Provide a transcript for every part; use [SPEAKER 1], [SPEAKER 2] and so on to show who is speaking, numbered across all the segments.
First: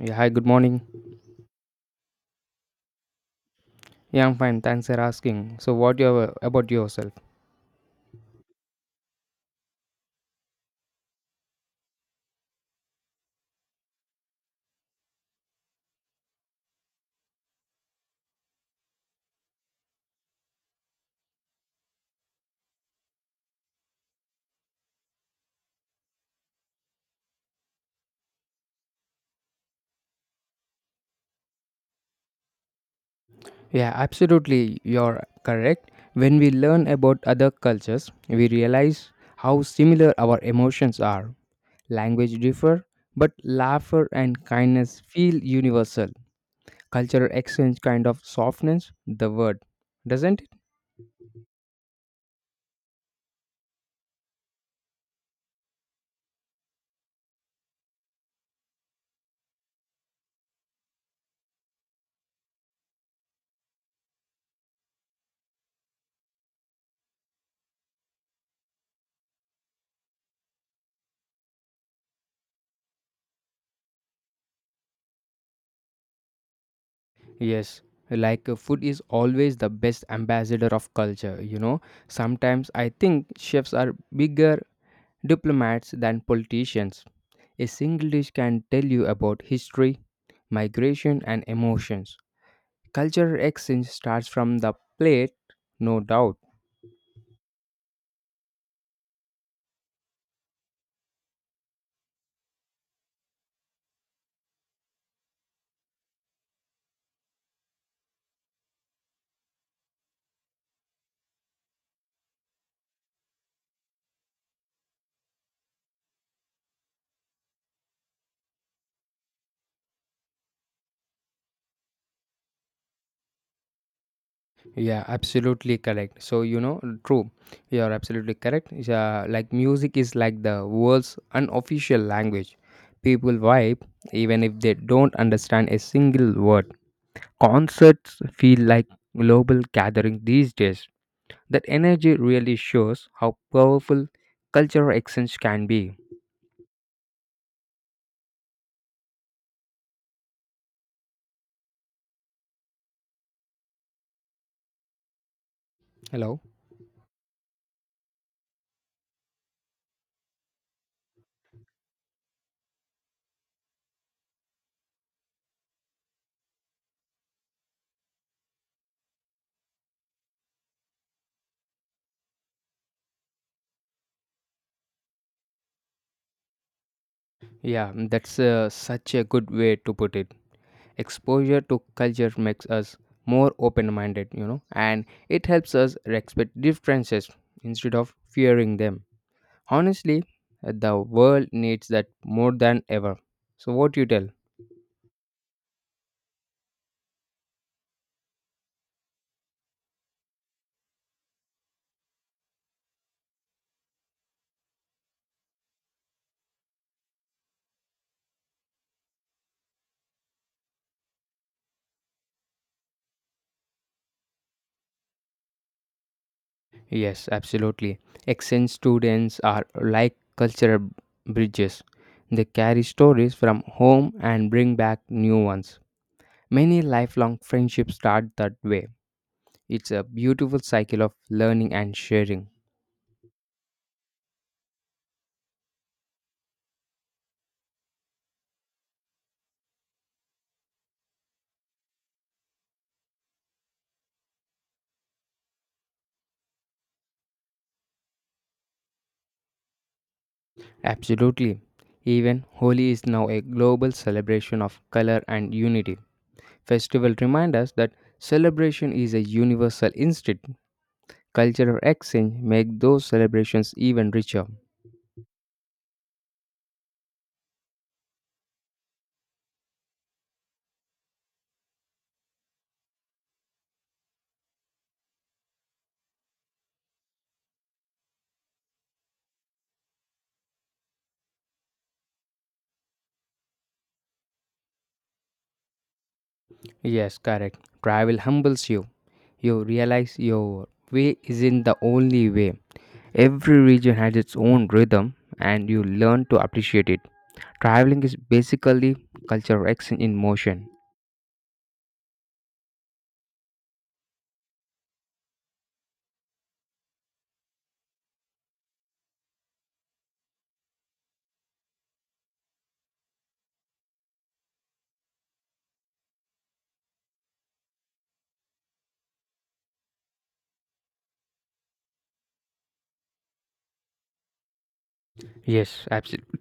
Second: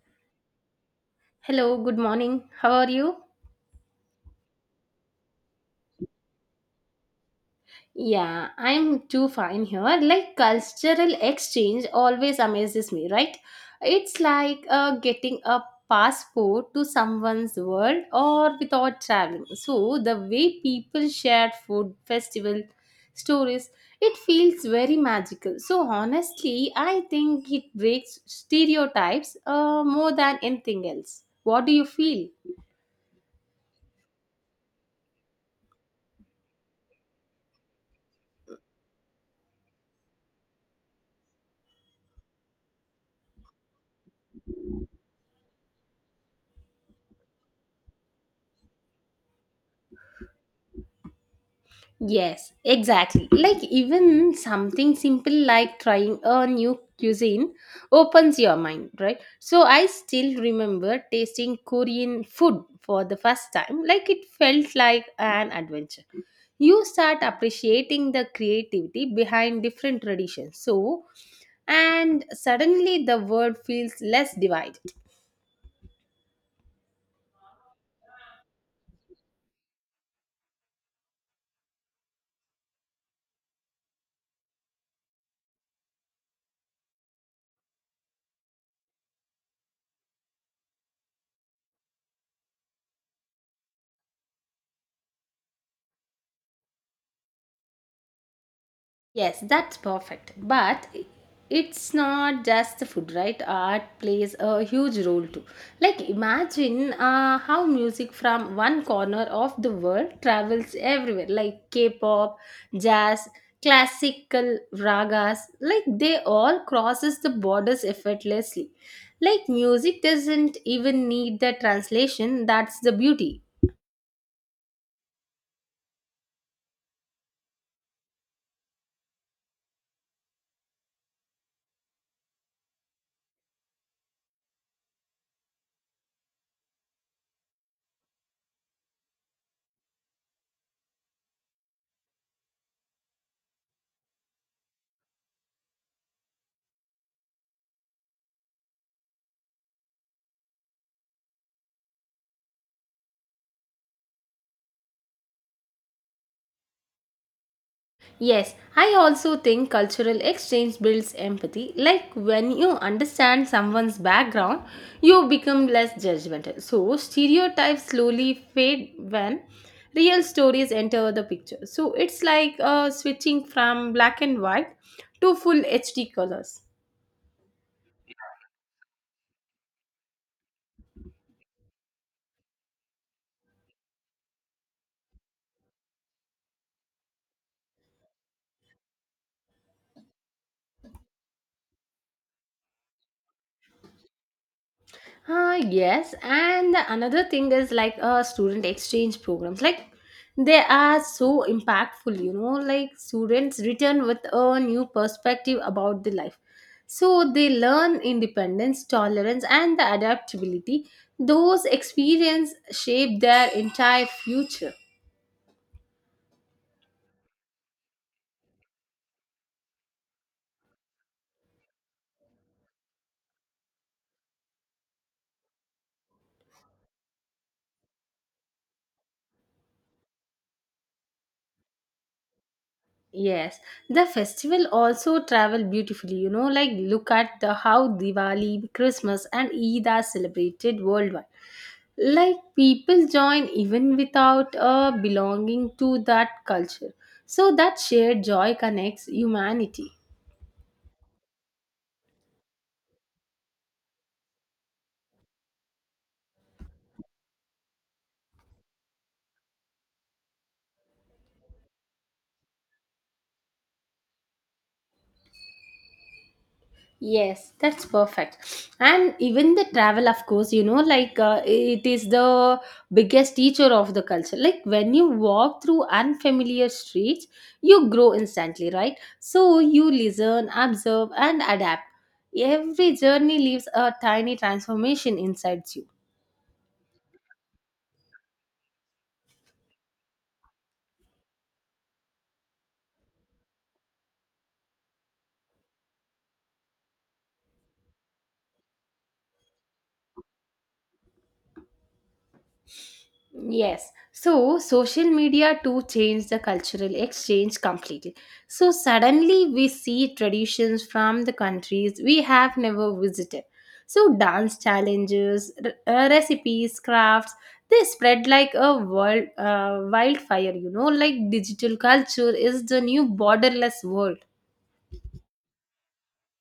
[SPEAKER 1] Yeah, hi, good morning.
[SPEAKER 2] Hello, good morning. How are you?
[SPEAKER 1] Yeah, I'm fine. Thanks for asking. So, what you have about yourself?
[SPEAKER 2] Yeah, I'm too fine here. Like cultural exchange always amazes me, right? It's like getting a passport to someone's world or without traveling. So the way people share food, festival, stories, it feels very magical. So honestly, I think it breaks stereotypes more than anything else. What do you feel?
[SPEAKER 1] Yeah, absolutely. You're correct. When we learn about other cultures, we realize how similar our emotions are. Language differ, but laughter and kindness feel universal. Cultural exchange kind of softens the word, doesn't it?
[SPEAKER 2] Yes, exactly. Like even something simple like trying a new cuisine opens your mind, right? So I still remember tasting Korean food for the first time. Like it felt like an adventure. You start appreciating the creativity behind different traditions. So and suddenly the world feels less divided.
[SPEAKER 1] Yes, like food is always the best ambassador of culture, you know. Sometimes I think chefs are bigger diplomats than politicians. A single dish can tell you about history, migration, and emotions. Cultural exchange starts from the plate, no doubt.
[SPEAKER 2] Yes, that's perfect. But it's not just the food, right? Art plays a huge role too. Like, imagine how music from one corner of the world travels everywhere, like K pop, jazz, classical ragas, like, they all crosses the borders effortlessly. Like, music doesn't even need the translation, that's the beauty.
[SPEAKER 1] Yeah, absolutely correct. So, you know, true. You are absolutely correct. Yeah, like music is like the world's unofficial language. People vibe even if they don't understand a single word. Concerts feel like global gathering these days. That energy really shows how powerful cultural exchange can be. Hello.
[SPEAKER 2] Yes, I also think cultural exchange builds empathy. Like when you understand someone's background, you become less judgmental. So, stereotypes slowly fade when real stories enter the picture. So, it's like switching from black and white to full HD colors.
[SPEAKER 1] Yeah, that's such a good way to put it. Exposure to culture makes us more open minded, you know, and it helps us respect differences instead of fearing them. Honestly, the world needs that more than ever. So, what you tell?
[SPEAKER 2] Yes, and the another thing is like student exchange programs. Like they are so impactful, you know. Like students return with a new perspective about the life, so they learn independence, tolerance, and the adaptability. Those experiences shape their entire future.
[SPEAKER 1] Yes, absolutely. Exchange students are like cultural bridges. They carry stories from home and bring back new ones. Many lifelong friendships start that way. It's a beautiful cycle of learning and sharing.
[SPEAKER 2] Yes, the festival also travel beautifully. You know, like look at the how Diwali, Christmas, and Eid are celebrated worldwide. Like people join even without belonging to that culture. So that shared joy connects humanity.
[SPEAKER 1] Absolutely. Even Holi is now a global celebration of color and unity. Festival remind us that celebration is a universal instinct. Cultural exchange make those celebrations even richer.
[SPEAKER 2] Yes, that's perfect. And even the travel, of course, you know, like it is the biggest teacher of the culture. Like when you walk through unfamiliar streets, you grow instantly, right? So you listen, observe, and adapt. Every journey leaves a tiny transformation inside you.
[SPEAKER 1] Yes, correct. Travel humbles you. You realize your way isn't the only way. Every region has its own rhythm and you learn to appreciate it. Traveling is basically cultural exchange in motion.
[SPEAKER 2] Yes. So social media too changed the cultural exchange completely. So suddenly we see traditions from the countries we have never visited. So dance challenges, recipes, crafts, they spread like a world wildfire, you know, like digital culture is the new borderless world.
[SPEAKER 1] Yes, absolutely.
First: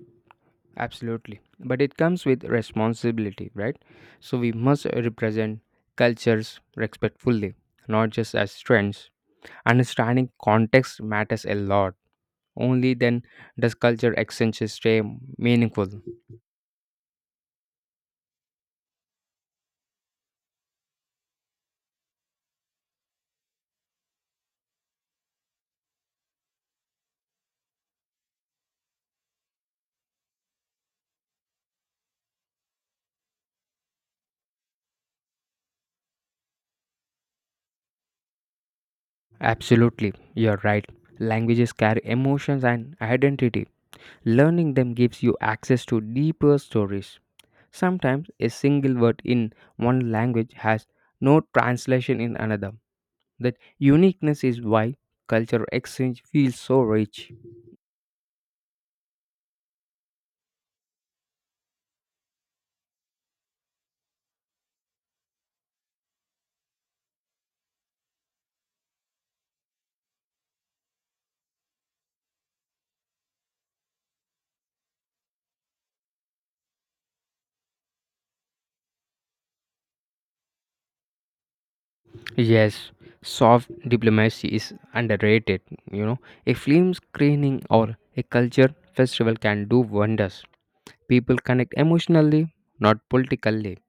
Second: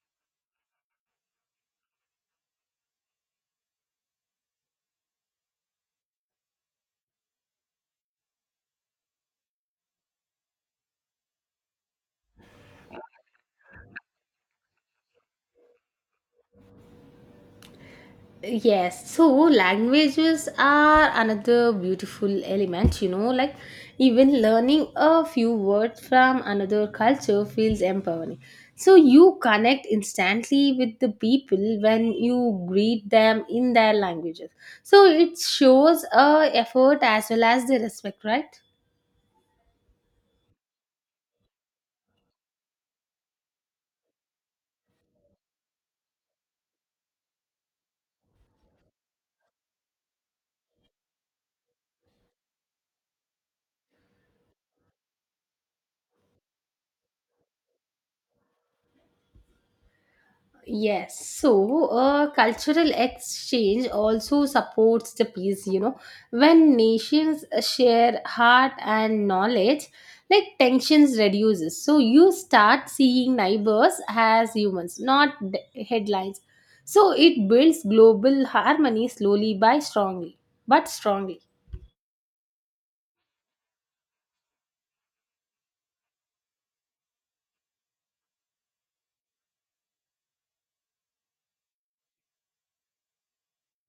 [SPEAKER 1] Absolutely. But it comes with responsibility, right? So we must represent cultures respectfully, not just as trends. Understanding context matters a lot. Only then does culture exchange stay meaningful.
[SPEAKER 2] Yes, so languages are another beautiful element, you know, like even learning a few words from another culture feels empowering. So you connect instantly with the people when you greet them in their languages. So it shows a effort as well as the respect, right?
[SPEAKER 1] Absolutely, you're right. Languages carry emotions and identity. Learning them gives you access to deeper stories. Sometimes a single word in one language has no translation in another. That uniqueness is why cultural exchange feels so rich.
[SPEAKER 2] Yes, so cultural exchange also supports the peace, you know. When nations share heart and knowledge, like tensions reduces. So you start seeing neighbors as humans, not headlines. So it builds global harmony slowly by strongly, but strongly.
[SPEAKER 1] Yes, soft diplomacy is underrated. You know, a film screening or a culture festival can do wonders. People connect emotionally, not politically.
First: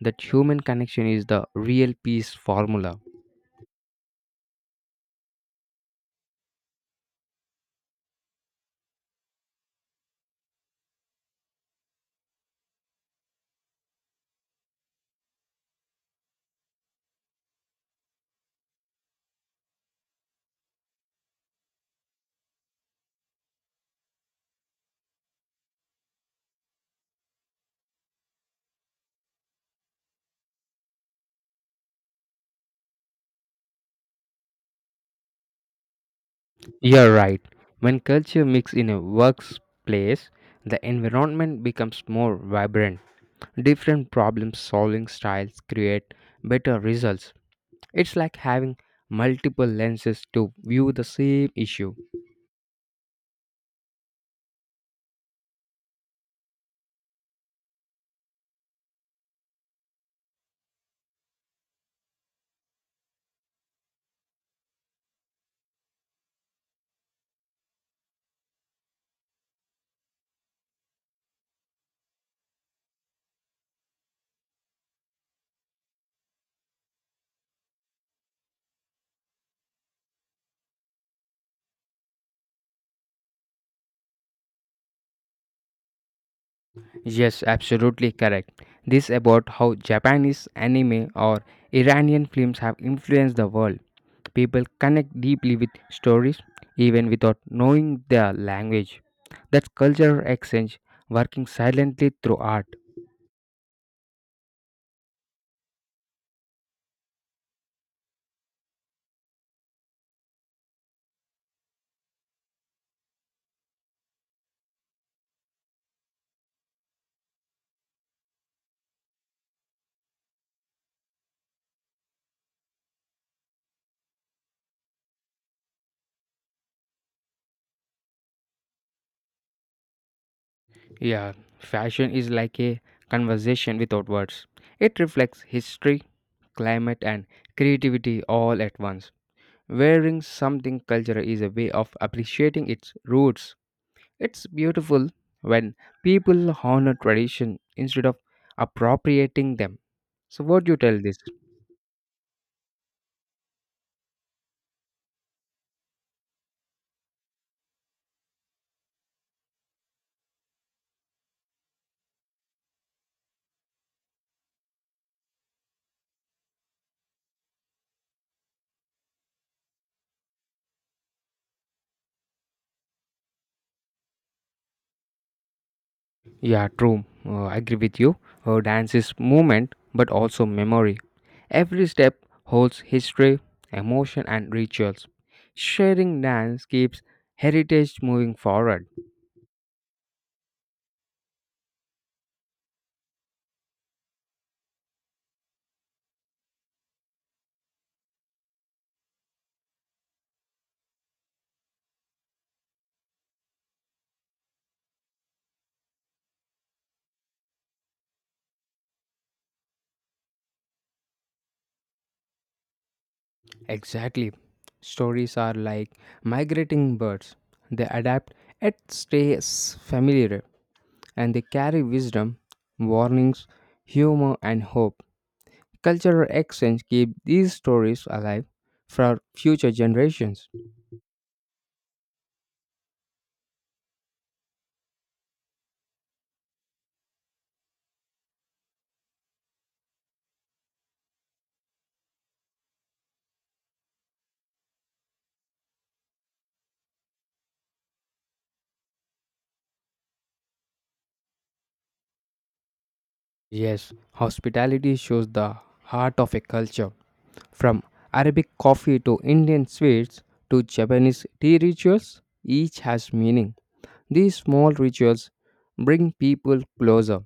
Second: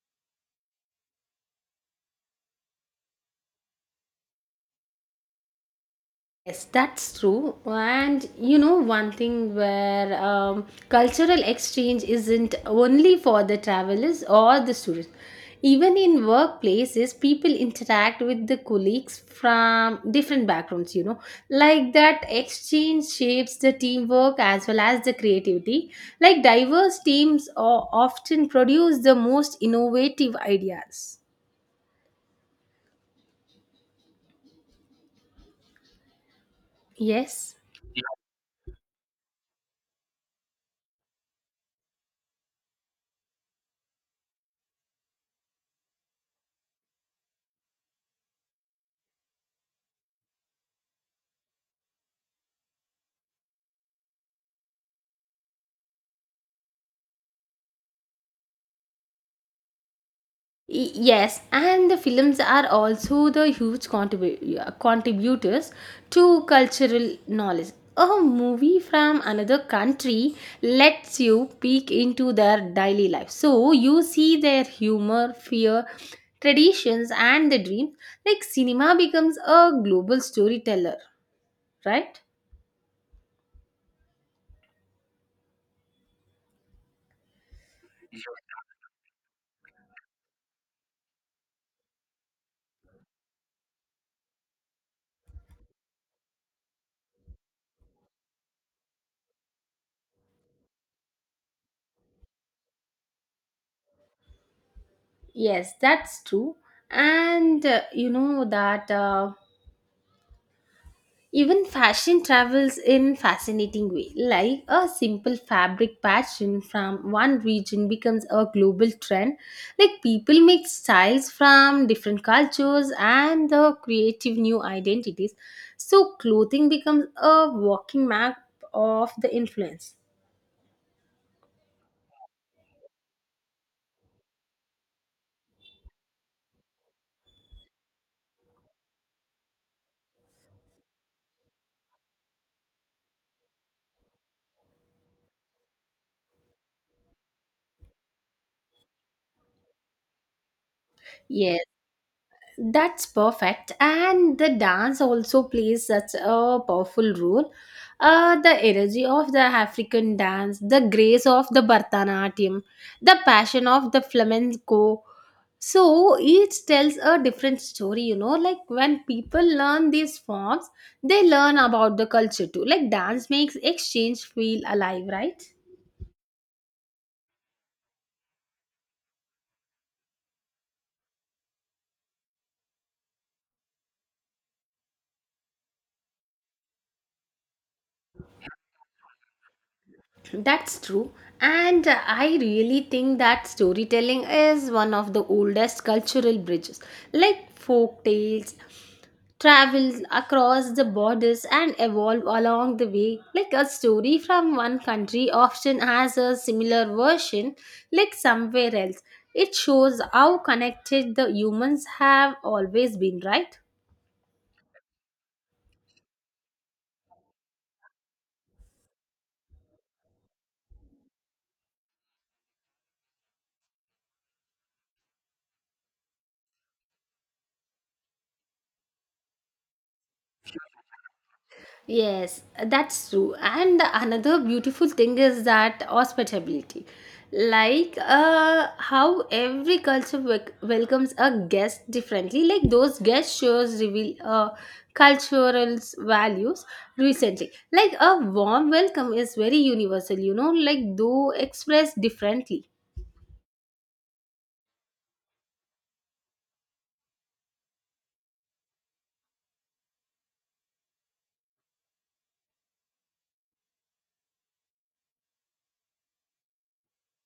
[SPEAKER 1] That human connection is the real peace formula.
[SPEAKER 2] Yes, that's true. And you know, one thing where cultural exchange isn't only for the travelers or the students. Even in workplaces, people interact with the colleagues from different backgrounds, you know. Like that exchange shapes the teamwork as well as the creativity. Like diverse teams often produce the most innovative ideas.
[SPEAKER 1] You're right.
[SPEAKER 2] Yes.
[SPEAKER 1] When culture mix in a workplace, the environment becomes more vibrant. Different problem solving styles create better results. It's like having multiple lenses to view the same issue.
[SPEAKER 2] Yes, and the films are also the huge contributors to cultural knowledge. A movie from another country lets you peek into their daily life. So you see their humor, fear, traditions, and the dream. Like cinema becomes a global storyteller, right?
[SPEAKER 1] Yes, absolutely correct. This about how Japanese anime or Iranian films have influenced the world. People connect deeply with stories even without knowing their language. That's cultural exchange working silently through art.
[SPEAKER 2] Yes, that's true. And you know that. Even fashion travels in fascinating way. Like a simple fabric pattern from one region becomes a global trend. Like people make styles from different cultures and the creative new identities. So clothing becomes a walking map of the influence.
[SPEAKER 1] Yeah, fashion is like a conversation without words. It reflects history, climate and creativity all at once. Wearing something cultural is a way of appreciating its roots. It's beautiful when people honor tradition instead of appropriating them. So, what do you tell this?
[SPEAKER 2] Yes. That's perfect. And the dance also plays such a powerful role. The energy of the African dance, the grace of the Bharatanatyam, the passion of the flamenco. So each tells a different story, you know. Like when people learn these forms, they learn about the culture too. Like dance makes exchange feel alive, right?
[SPEAKER 1] Yeah, true. I agree with you. Dance is movement but also memory. Every step holds history, emotion, and rituals. Sharing dance keeps heritage moving forward.
[SPEAKER 2] That's true. And I really think that storytelling is one of the oldest cultural bridges. Like folk tales travel across the borders and evolve along the way. Like a story from one country often has a similar version, like somewhere else. It shows how connected the humans have always been, right?
[SPEAKER 1] Exactly. Stories are like migrating birds. They adapt and familiar, and they carry wisdom, warnings, humor, and hope. Cultural exchange keep these stories alive for future generations.
[SPEAKER 2] Yes, that's true. And the another beautiful thing is that hospitality. Like how every culture welcomes a guest differently. Like those guest shows reveal cultural values recently. Like a warm welcome is very universal, you know, like though expressed differently.
[SPEAKER 1] Yes, hospitality shows the heart of a culture. From Arabic coffee to Indian sweets to Japanese tea rituals, each has meaning. These small rituals bring people closer.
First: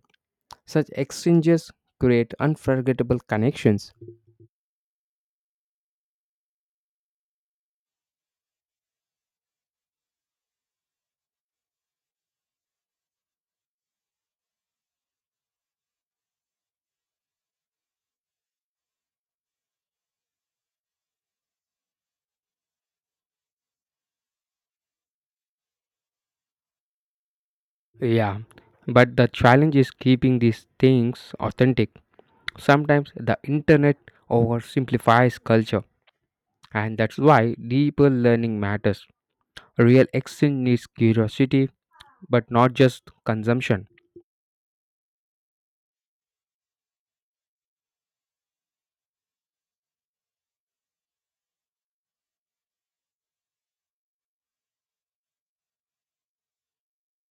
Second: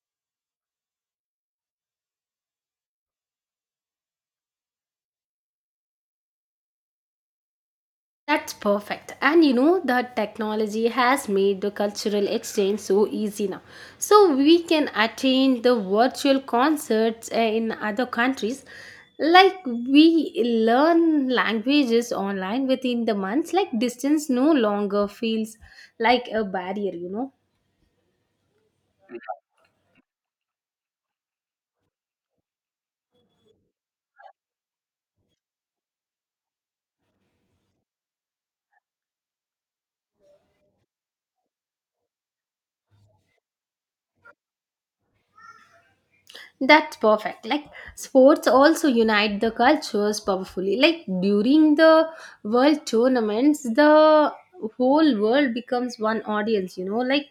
[SPEAKER 1] Such exchanges create unforgettable connections.
[SPEAKER 2] That's perfect. And you know, the technology has made the cultural exchange so easy now. So we can attend the virtual concerts in other countries. Like we learn languages online within the months, like distance no longer feels like a barrier, you know.
[SPEAKER 1] Yeah, but the challenge is keeping these things authentic. Sometimes the internet oversimplifies culture, and that's why deeper learning matters. Real exchange needs curiosity, but not just consumption.
[SPEAKER 2] That's perfect. Like sports also unite the cultures powerfully. Like during the world tournaments, the whole world becomes one audience, you know. Like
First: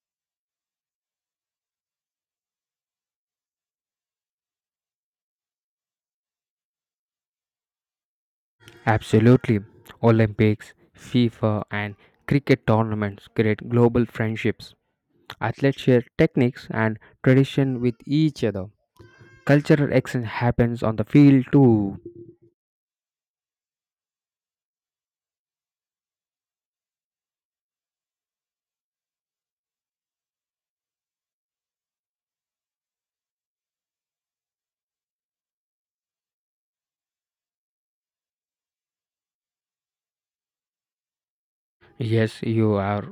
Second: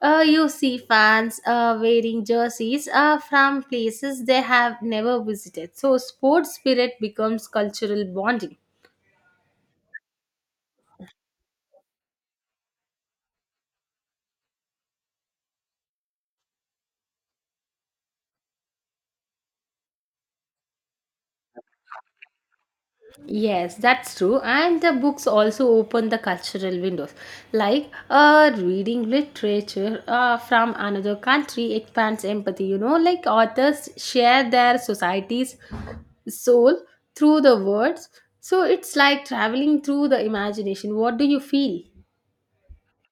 [SPEAKER 2] you see fans wearing jerseys from places they have never visited. So, sports spirit becomes cultural bonding.
[SPEAKER 1] Absolutely. Olympics, FIFA, and cricket tournaments create global friendships. Athletes share techniques and tradition with each other. Cultural exchange happens on the field too.
[SPEAKER 2] Yes, that's true. And the books also open the cultural windows. Like reading literature from another country expands empathy. You know, like authors share their society's soul through the words. So it's like traveling through the imagination. What do you feel?
[SPEAKER 1] Yes, you are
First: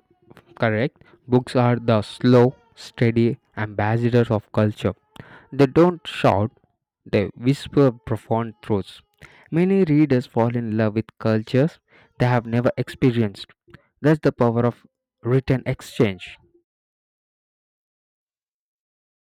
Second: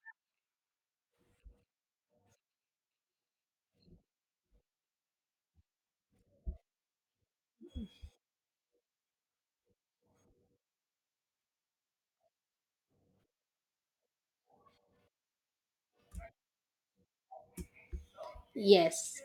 [SPEAKER 1] correct. Books are the slow, steady ambassadors of culture. They don't shout, they whisper profound truths. Many readers fall in love with cultures they have never experienced. That's the power of written exchange.
[SPEAKER 2] Yes.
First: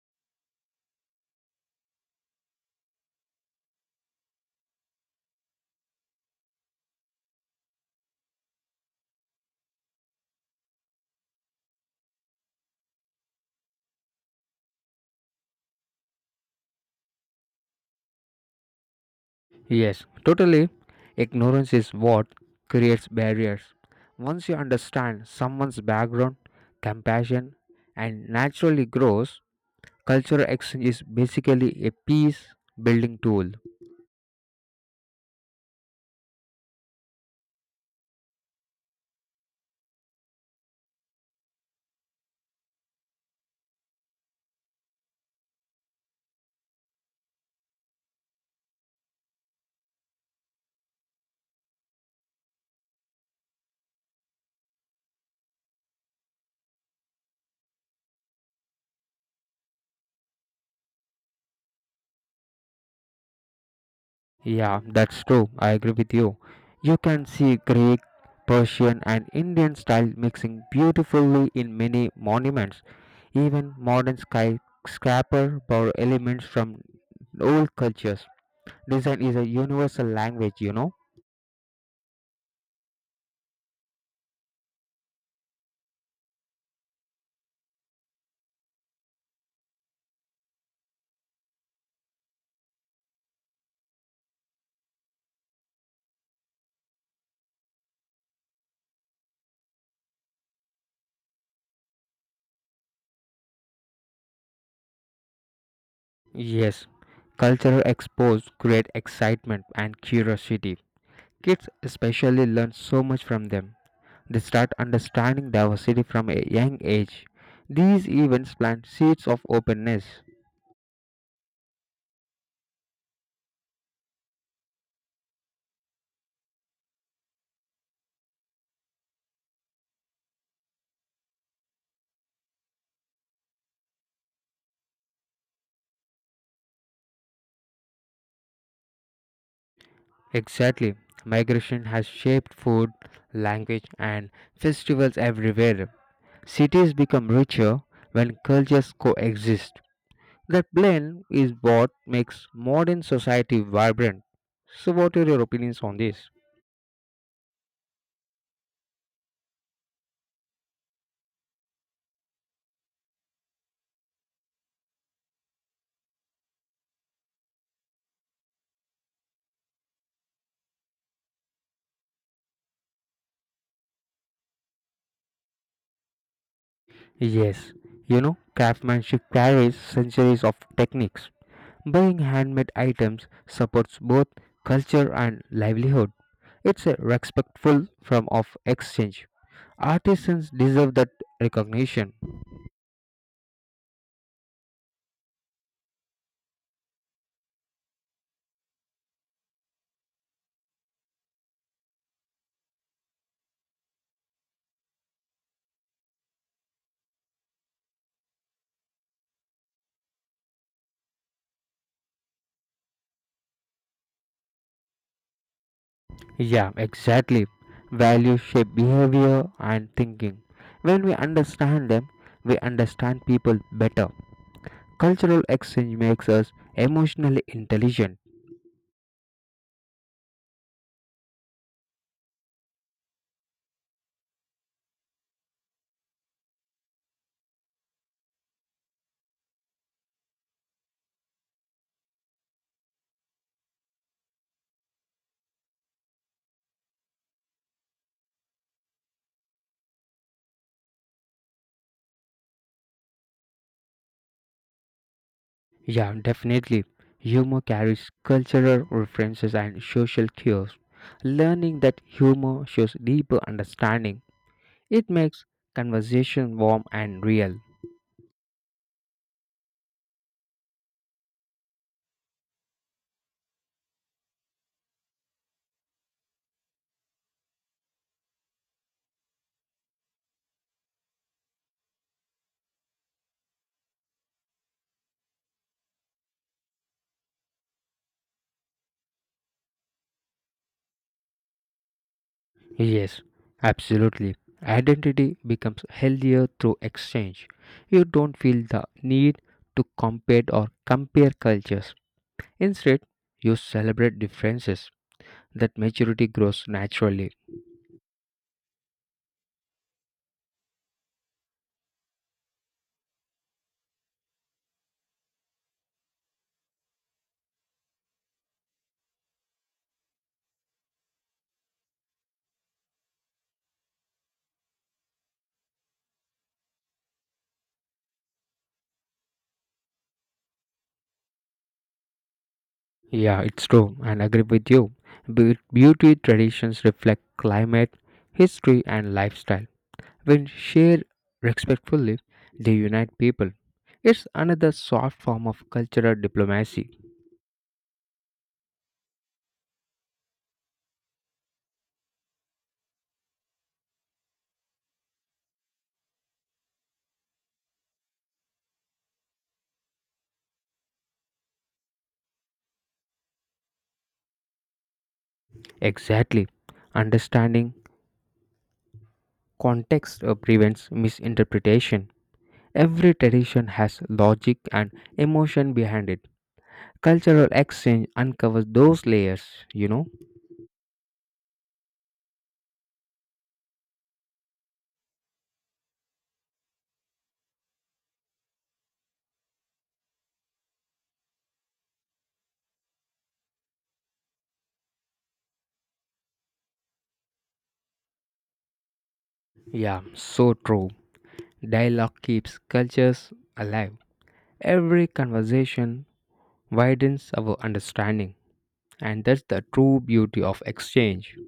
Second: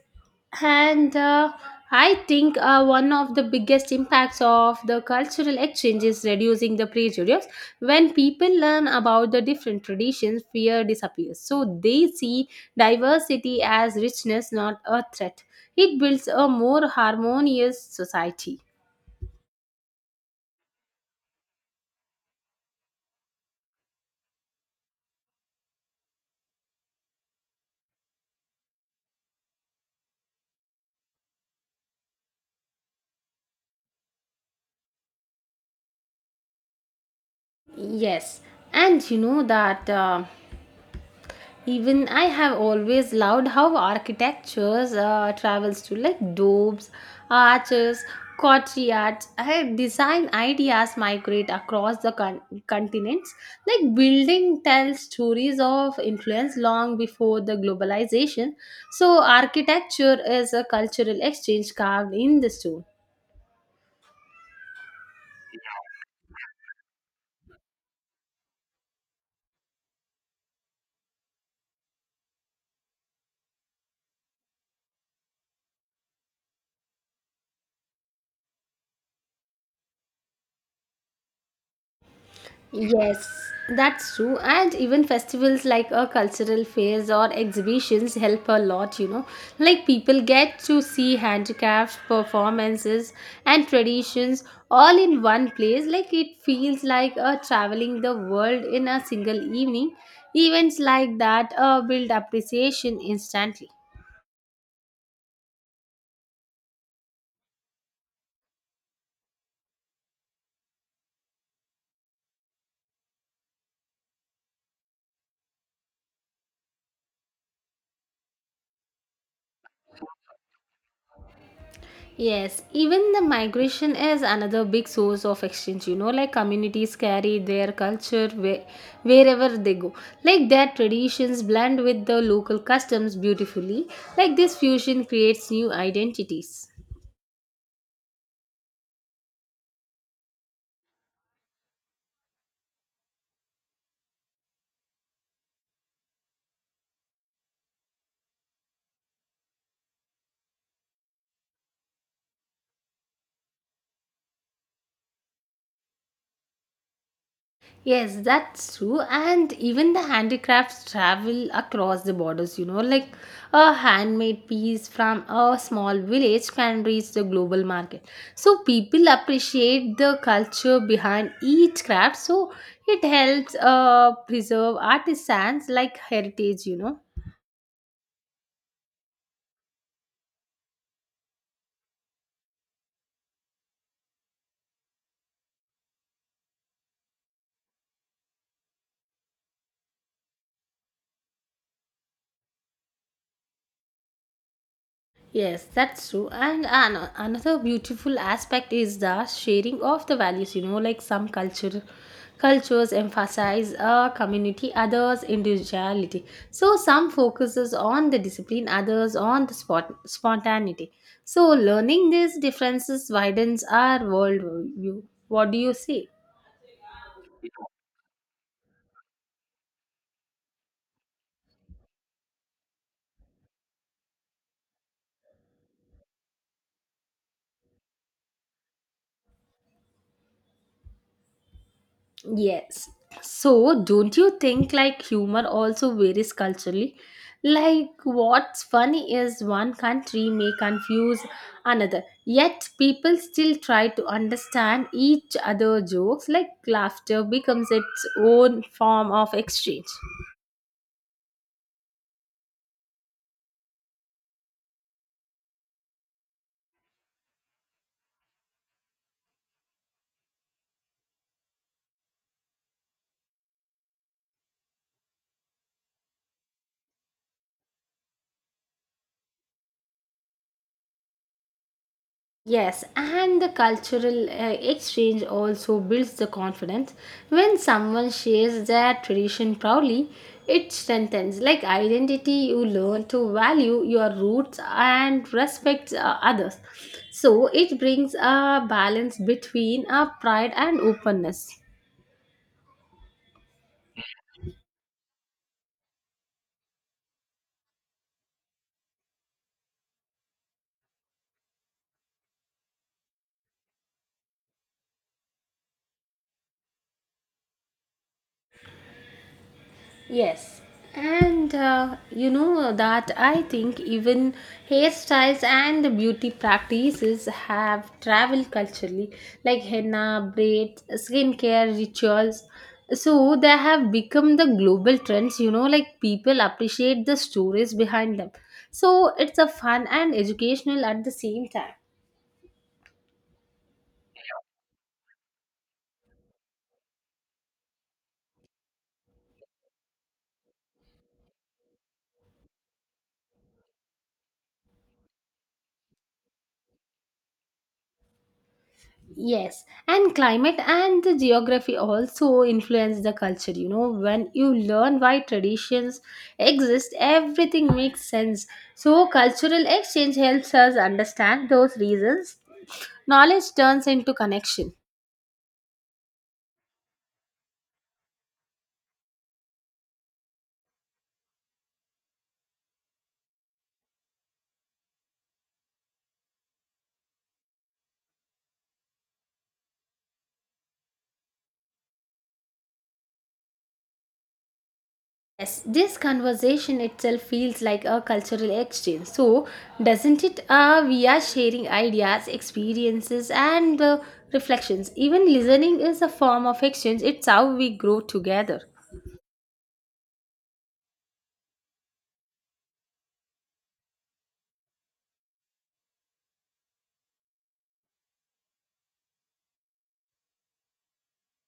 [SPEAKER 2] And I think one of the biggest impacts of the cultural exchange is reducing the prejudice. When people learn about the different traditions, fear disappears. So they see diversity as richness, not a threat. It builds a more harmonious society.
[SPEAKER 1] Yes, totally. Ignorance is what creates barriers. Once you understand someone's background, compassion, and naturally grows, cultural exchange is basically a peace building tool.
[SPEAKER 2] Yes, and you know that even I have always loved how architectures travels to like domes, arches, courtyards. Her design ideas migrate across the continents. Like building tells stories of influence long before the globalization. So architecture is a cultural exchange carved in the stone.
[SPEAKER 1] Yeah, that's true. I agree with you. You can see Greek, Persian, and Indian style mixing beautifully in many monuments. Even modern skyscraper borrow elements from old cultures. Design is a universal language, you know?
[SPEAKER 2] Yes, that's true. And even festivals like a cultural fairs or exhibitions help a lot, you know. Like people get to see handicrafts, performances, and traditions all in one place. Like it feels like a traveling the world in a single evening. Events like that build appreciation instantly.
[SPEAKER 1] Yes, cultural expos create excitement and curiosity. Kids especially learn so much from them. They start understanding diversity from a young age. These events plant seeds of openness.
[SPEAKER 2] Yes, even the migration is another big source of exchange. You know, like communities carry their culture wherever they go. Like their traditions blend with the local customs beautifully. Like this fusion creates new identities.
[SPEAKER 1] Exactly. Migration has shaped food, language, and festivals everywhere. Cities become richer when cultures coexist. That blend is what makes modern society vibrant. So, what are your opinions on this?
[SPEAKER 2] Yes, that's true. And even the handicrafts travel across the borders, you know, like a handmade piece from a small village can reach the global market. So people appreciate the culture behind each craft. So it helps preserve artisans like heritage, you know.
[SPEAKER 1] Yes, you know, craftsmanship carries centuries of techniques. Buying handmade items supports both culture and livelihood. It's a respectful form of exchange. Artisans deserve that recognition.
[SPEAKER 2] Yes, that's true. And another beautiful aspect is the sharing of the values. You know, like some cultures emphasize a community, others individuality. So some focuses on the discipline, others on the spontaneity. So learning these differences widens our worldview. What do you say?
[SPEAKER 1] Yeah, exactly. Values shape behavior and thinking. When we understand them, we understand people better. Cultural exchange makes us emotionally intelligent.
[SPEAKER 2] Yes. So, don't you think like humor also varies culturally? Like, what's funny is one country may confuse another, yet people still try to understand each other jokes. Like, laughter becomes its own form of exchange.
[SPEAKER 1] Yeah, definitely. Humor carries cultural references and social cues. Learning that humor shows deeper understanding. It makes conversation warm and real.
[SPEAKER 2] Yes, and the cultural exchange also builds the confidence. When someone shares their tradition proudly, it strengthens like identity. You learn to value your roots and respect others. So it brings a balance between pride and openness.
[SPEAKER 1] Yes, absolutely. Identity becomes healthier through exchange. You don't feel the need to compete or compare cultures. Instead, you celebrate differences. That maturity grows naturally.
[SPEAKER 2] Yes, and you know that I think even hairstyles and the beauty practices have traveled culturally, like henna, braids, skincare rituals. So they have become the global trends, you know, like people appreciate the stories behind them. So it's a fun and educational at the same time.
[SPEAKER 1] Yeah, it's true, and agree with you. Beauty traditions reflect climate, history, and lifestyle. When shared respectfully, they unite people. It's another soft form of cultural diplomacy.
[SPEAKER 2] Yes, and climate and the geography also influence the culture. You know, when you learn why traditions exist, everything makes sense. So, cultural exchange helps us understand those reasons. Knowledge turns into connection.
[SPEAKER 1] Exactly. Understanding context prevents misinterpretation. Every tradition has logic and emotion behind it. Cultural exchange uncovers those layers, you know?
[SPEAKER 2] Yes, this conversation itself feels like a cultural exchange. So, doesn't it? We are sharing ideas, experiences, and reflections. Even listening is a form of exchange, it's how we grow together.
[SPEAKER 1] Yeah, so true. Dialogue keeps cultures alive. Every conversation widens our understanding, and that's the true beauty of exchange.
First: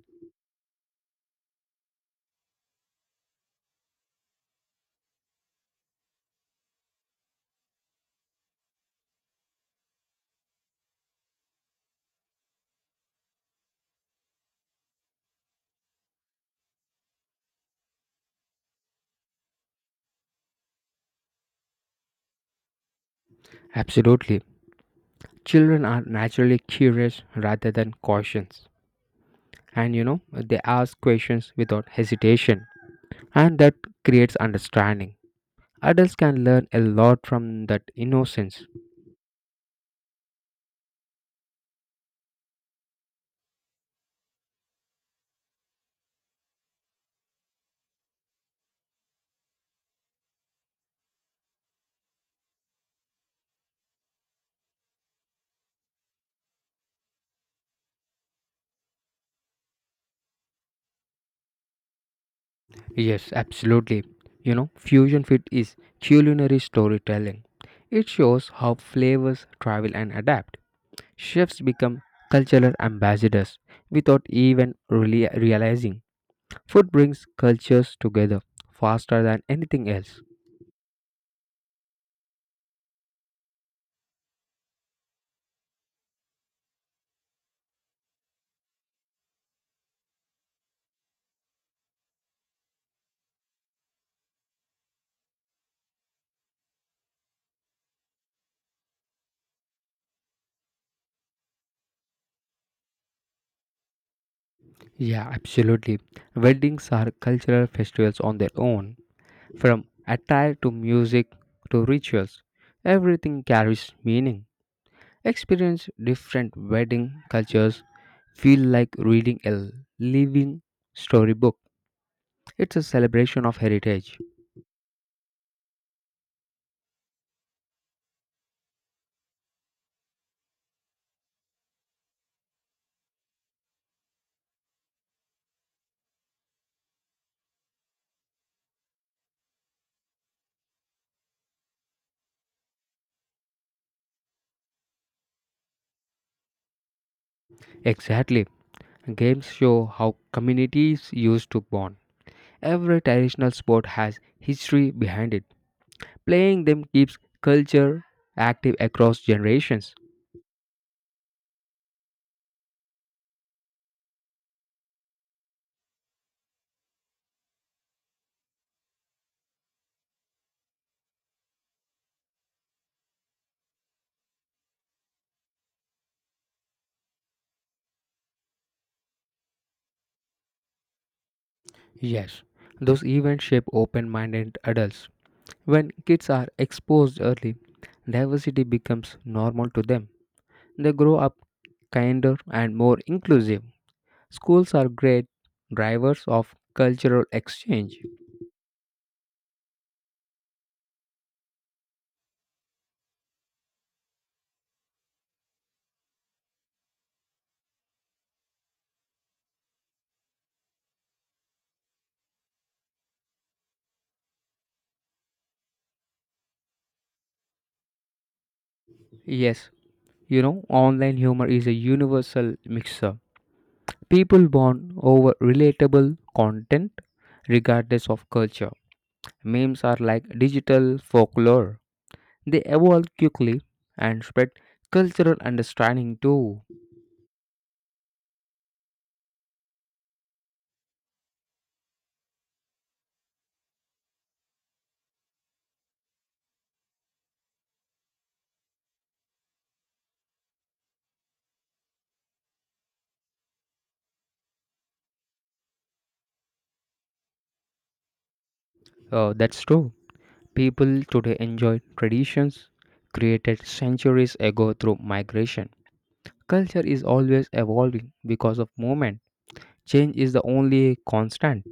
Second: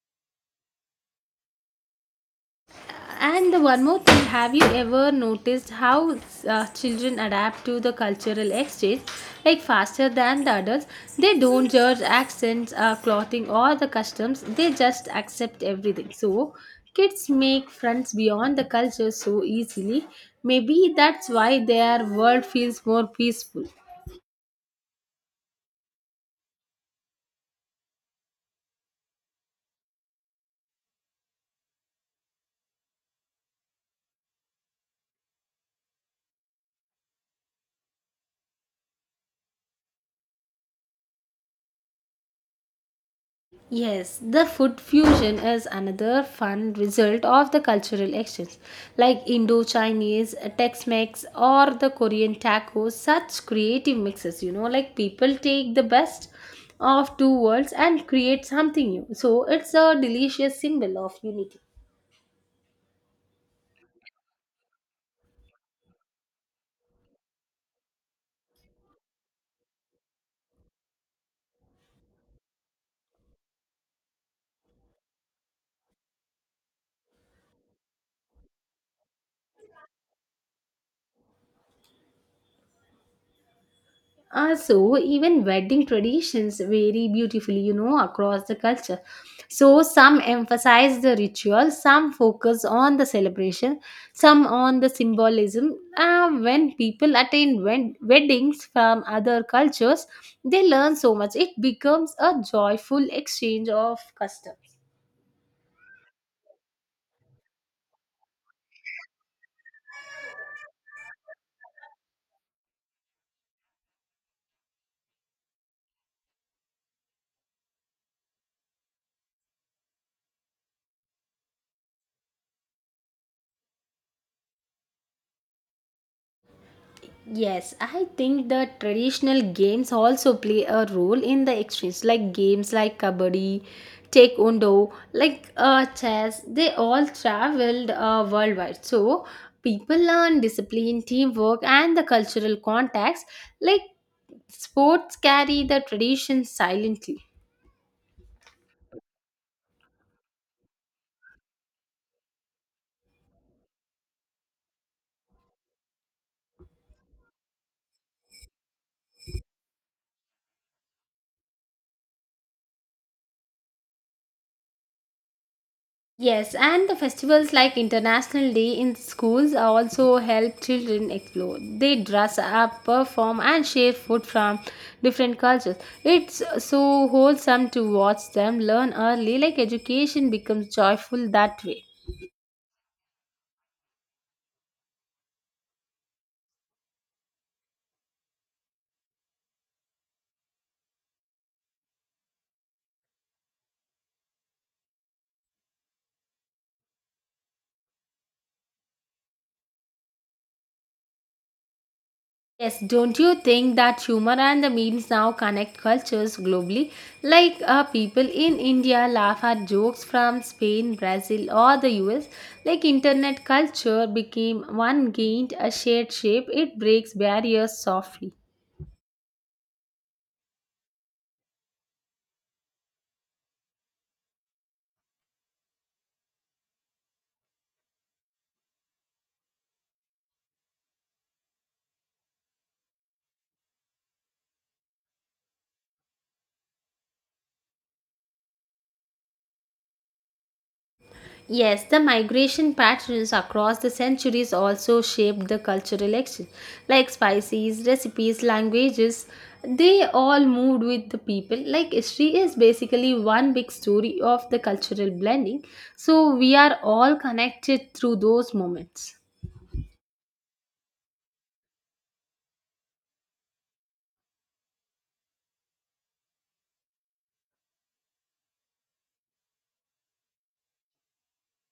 [SPEAKER 2] And the one more thing, have you ever noticed how children adapt to the cultural exchange like faster than the adults? They don't judge accents, clothing, or the customs. They just accept everything. So kids make friends beyond the culture so easily. Maybe that's why their world feels more peaceful.
[SPEAKER 1] Absolutely. Children are naturally curious rather than cautious. And you know, they ask questions without hesitation, and that creates understanding. Adults can learn a lot from that innocence.
[SPEAKER 2] Yes, the food fusion is another fun result of the cultural exchange. Like Indo Chinese, Tex Mex, or the Korean tacos, such creative mixes, you know, like people take the best of two worlds and create something new. So it's a delicious symbol of unity.
[SPEAKER 1] Yes, absolutely. You know, fusion food is culinary storytelling. It shows how flavors travel and adapt. Chefs become cultural ambassadors without even really realizing. Food brings cultures together faster than anything else.
[SPEAKER 2] So even wedding traditions vary beautifully, you know, across the culture. So some emphasize the ritual, some focus on the celebration, some on the symbolism. When people attend weddings from other cultures, they learn so much. It becomes a joyful exchange of customs.
[SPEAKER 1] Yeah, absolutely. Weddings are cultural festivals on their own. From attire to music to rituals, everything carries meaning. Experience different wedding cultures feel like reading a living storybook. It's a celebration of heritage.
[SPEAKER 2] Yes, I think the traditional games also play a role in the exchange, like games like kabaddi, taekwondo, like chess. They all traveled worldwide, so people learn discipline, teamwork, and the cultural context. Like sports carry the tradition silently.
[SPEAKER 1] Exactly. Games show how communities used to bond. Every traditional sport has history behind it. Playing them keeps culture active across generations.
[SPEAKER 2] Yes, and the festivals like International Day in schools also help children explore. They dress up, perform, and share food from different cultures. It's so wholesome to watch them learn early, like education becomes joyful that way.
[SPEAKER 1] Yes, those events shape open minded adults. When kids are exposed early, diversity becomes normal to them. They grow up kinder and more inclusive. Schools are great drivers of cultural exchange.
[SPEAKER 2] Yes, don't you think that humor and the memes now connect cultures globally? Like people in India laugh at jokes from Spain, Brazil, or the US. Like internet culture became one gained a shared shape, it breaks barriers softly.
[SPEAKER 1] Yes, you know, online humor is a universal mixer. People bond over relatable content regardless of culture. Memes are like digital folklore, they evolve quickly and spread cultural understanding too.
[SPEAKER 2] Yes, the migration patterns across the centuries also shaped the cultural exchange. Like spices, recipes, languages, they all moved with the people. Like history is basically one big story of the cultural blending. So we are all connected through those moments.
[SPEAKER 1] That's true. People today enjoy traditions created centuries ago through migration. Culture is always evolving because of movement. Change is the only constant.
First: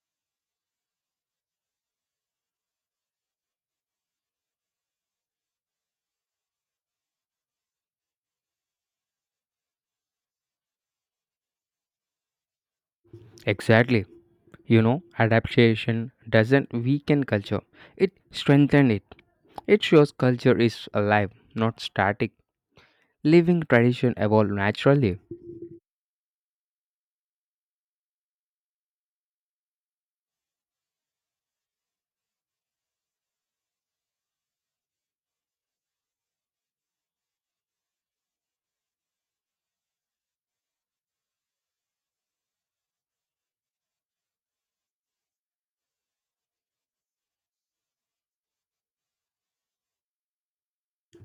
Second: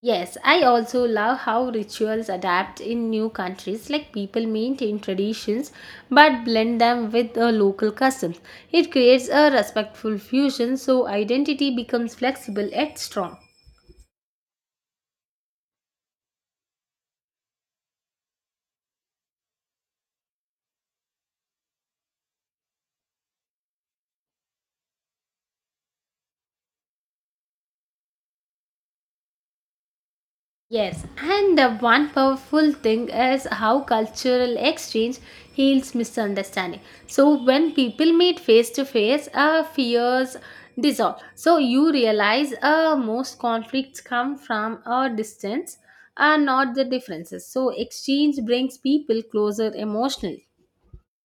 [SPEAKER 2] Yes, I also love how rituals adapt in new countries. Like people maintain traditions but blend them with the local customs. It creates a respectful fusion so identity becomes flexible yet strong.
[SPEAKER 1] Exactly. You know, adaptation doesn't weaken culture, it strengthens it. It shows culture is alive, not static. Living tradition evolve naturally.
[SPEAKER 2] Yes, and the one powerful thing is how cultural exchange heals misunderstanding. So when people meet face to face, fears dissolve. So you realize most conflicts come from a distance, and not the differences. So exchange brings people closer emotionally.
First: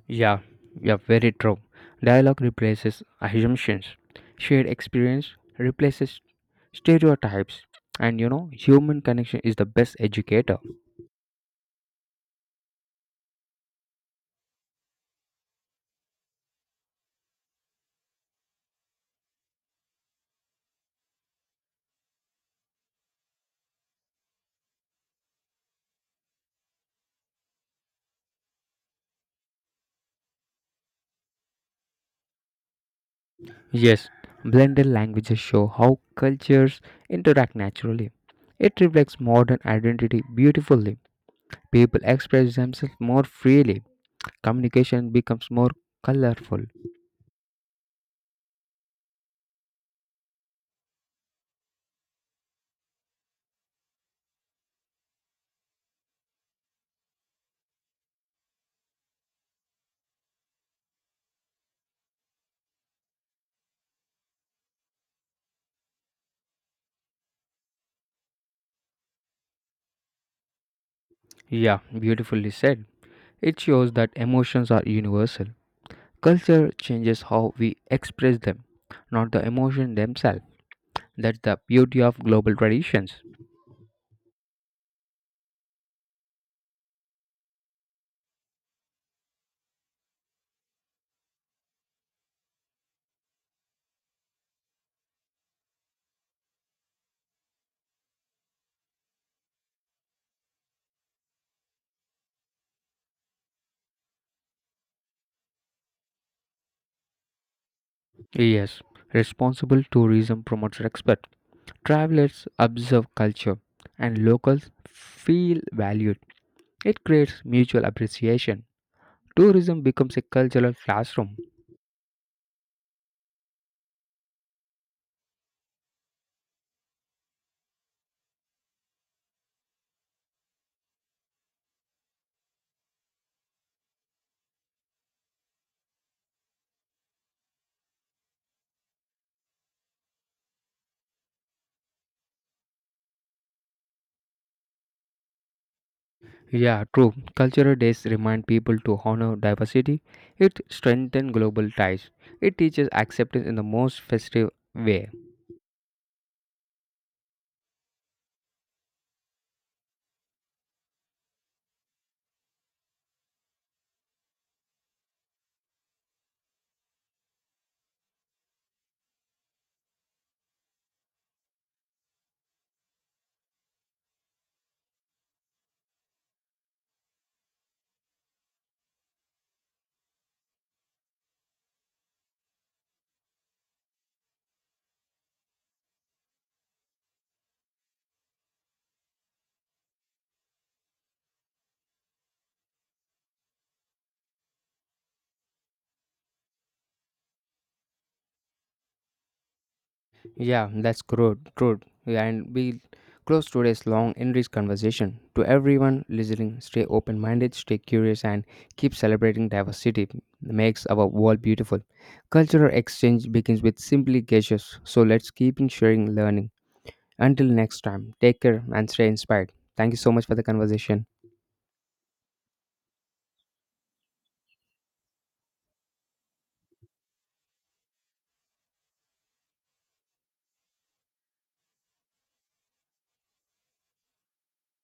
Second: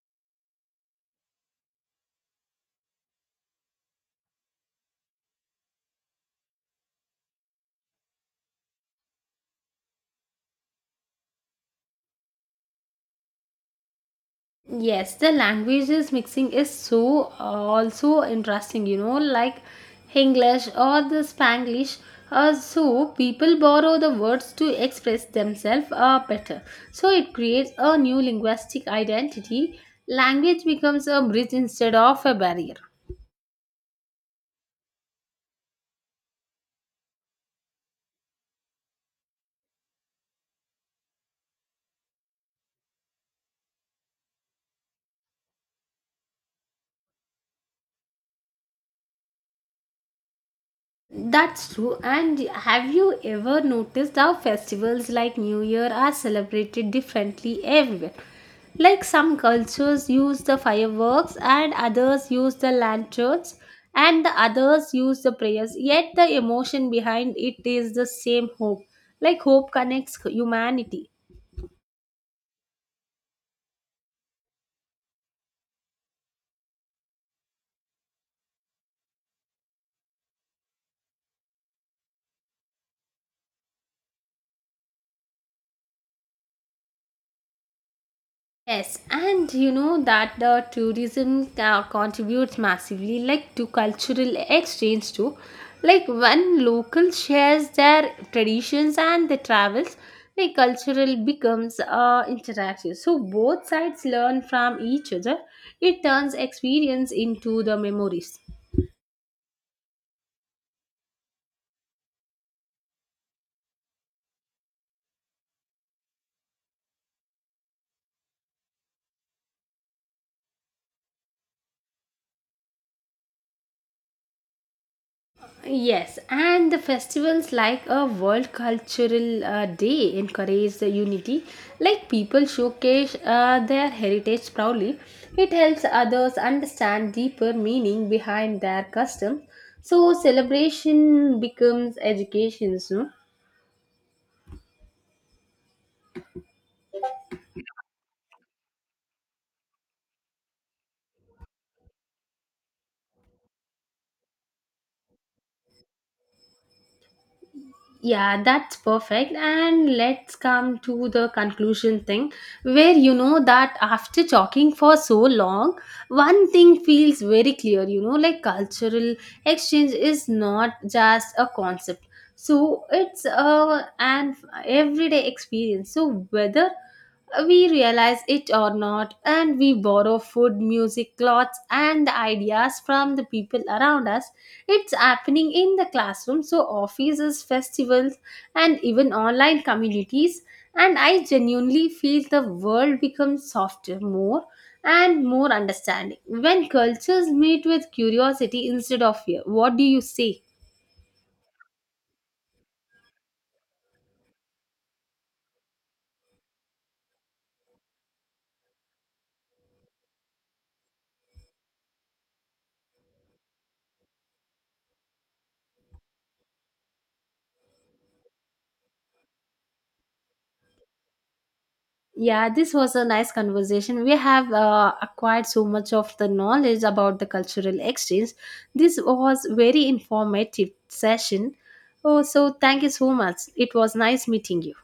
[SPEAKER 1] Yeah, yeah, very true. Dialogue replaces assumptions. Shared experience replaces stereotypes. And you know, human connection is the best educator.
[SPEAKER 2] Yes, the languages mixing is also interesting, you know, like English or the Spanglish. So people borrow the words to express themselves better. So it creates a new linguistic identity. Language becomes a bridge instead of a barrier.
[SPEAKER 1] Yes, blended languages show how cultures interact naturally. It reflects modern identity beautifully. People express themselves more freely. Communication becomes more colorful.
[SPEAKER 2] That's true. And have you ever noticed how festivals like New Year are celebrated differently everywhere? Like some cultures use the fireworks, and others use the lanterns, and the others use the prayers. Yet the emotion behind it is the same hope. Like hope connects humanity.
[SPEAKER 1] Yeah, beautifully said. It shows that emotions are universal. Culture changes how we express them, not the emotion themselves. That's the beauty of global traditions.
[SPEAKER 2] Yes, and you know that the tourism contributes massively, like to cultural exchange too. Like when local shares their traditions and the travels, like cultural becomes interactive. So both sides learn from each other. It turns experience into the memories.
[SPEAKER 1] Yes, responsible tourism promotes respect. Travelers observe culture and locals feel valued. It creates mutual appreciation. Tourism becomes a cultural classroom.
[SPEAKER 2] Yes, and the festivals like a World Cultural Day encourage the unity. Like people showcase their heritage proudly. It helps others understand deeper meaning behind their customs. So celebration becomes education. No?
[SPEAKER 1] Yeah, true. Cultural days remind people to honor diversity. It strengthens global ties. It teaches acceptance in the most festive way.
[SPEAKER 2] Yeah, that's perfect. And let's come to the conclusion thing, where you know that after talking for so long, one thing feels very clear you know, like cultural exchange is not just a concept, so it's a an everyday experience. So, whether we realize it or not, and we borrow food, music, clothes, and the ideas from the people around us it's happening in the classroom, so offices, festivals, and even online communities. And I genuinely feel the world becomes softer, more and more understanding when cultures meet with curiosity instead of fear. What do you say?
[SPEAKER 1] Yeah, that's true. And we close today's long and rich conversation. To everyone listening, stay open minded, stay curious, and keep celebrating diversity. Makes our world beautiful. Cultural exchange begins with simply gestures. So let's keep in sharing learning. Until next time, take care and stay inspired. Thank you so much for the conversation.
[SPEAKER 2] Yeah, this was a nice conversation. We have acquired so much of the knowledge about the cultural exchange. This was very informative session. Oh, so thank you so much. It was nice meeting you.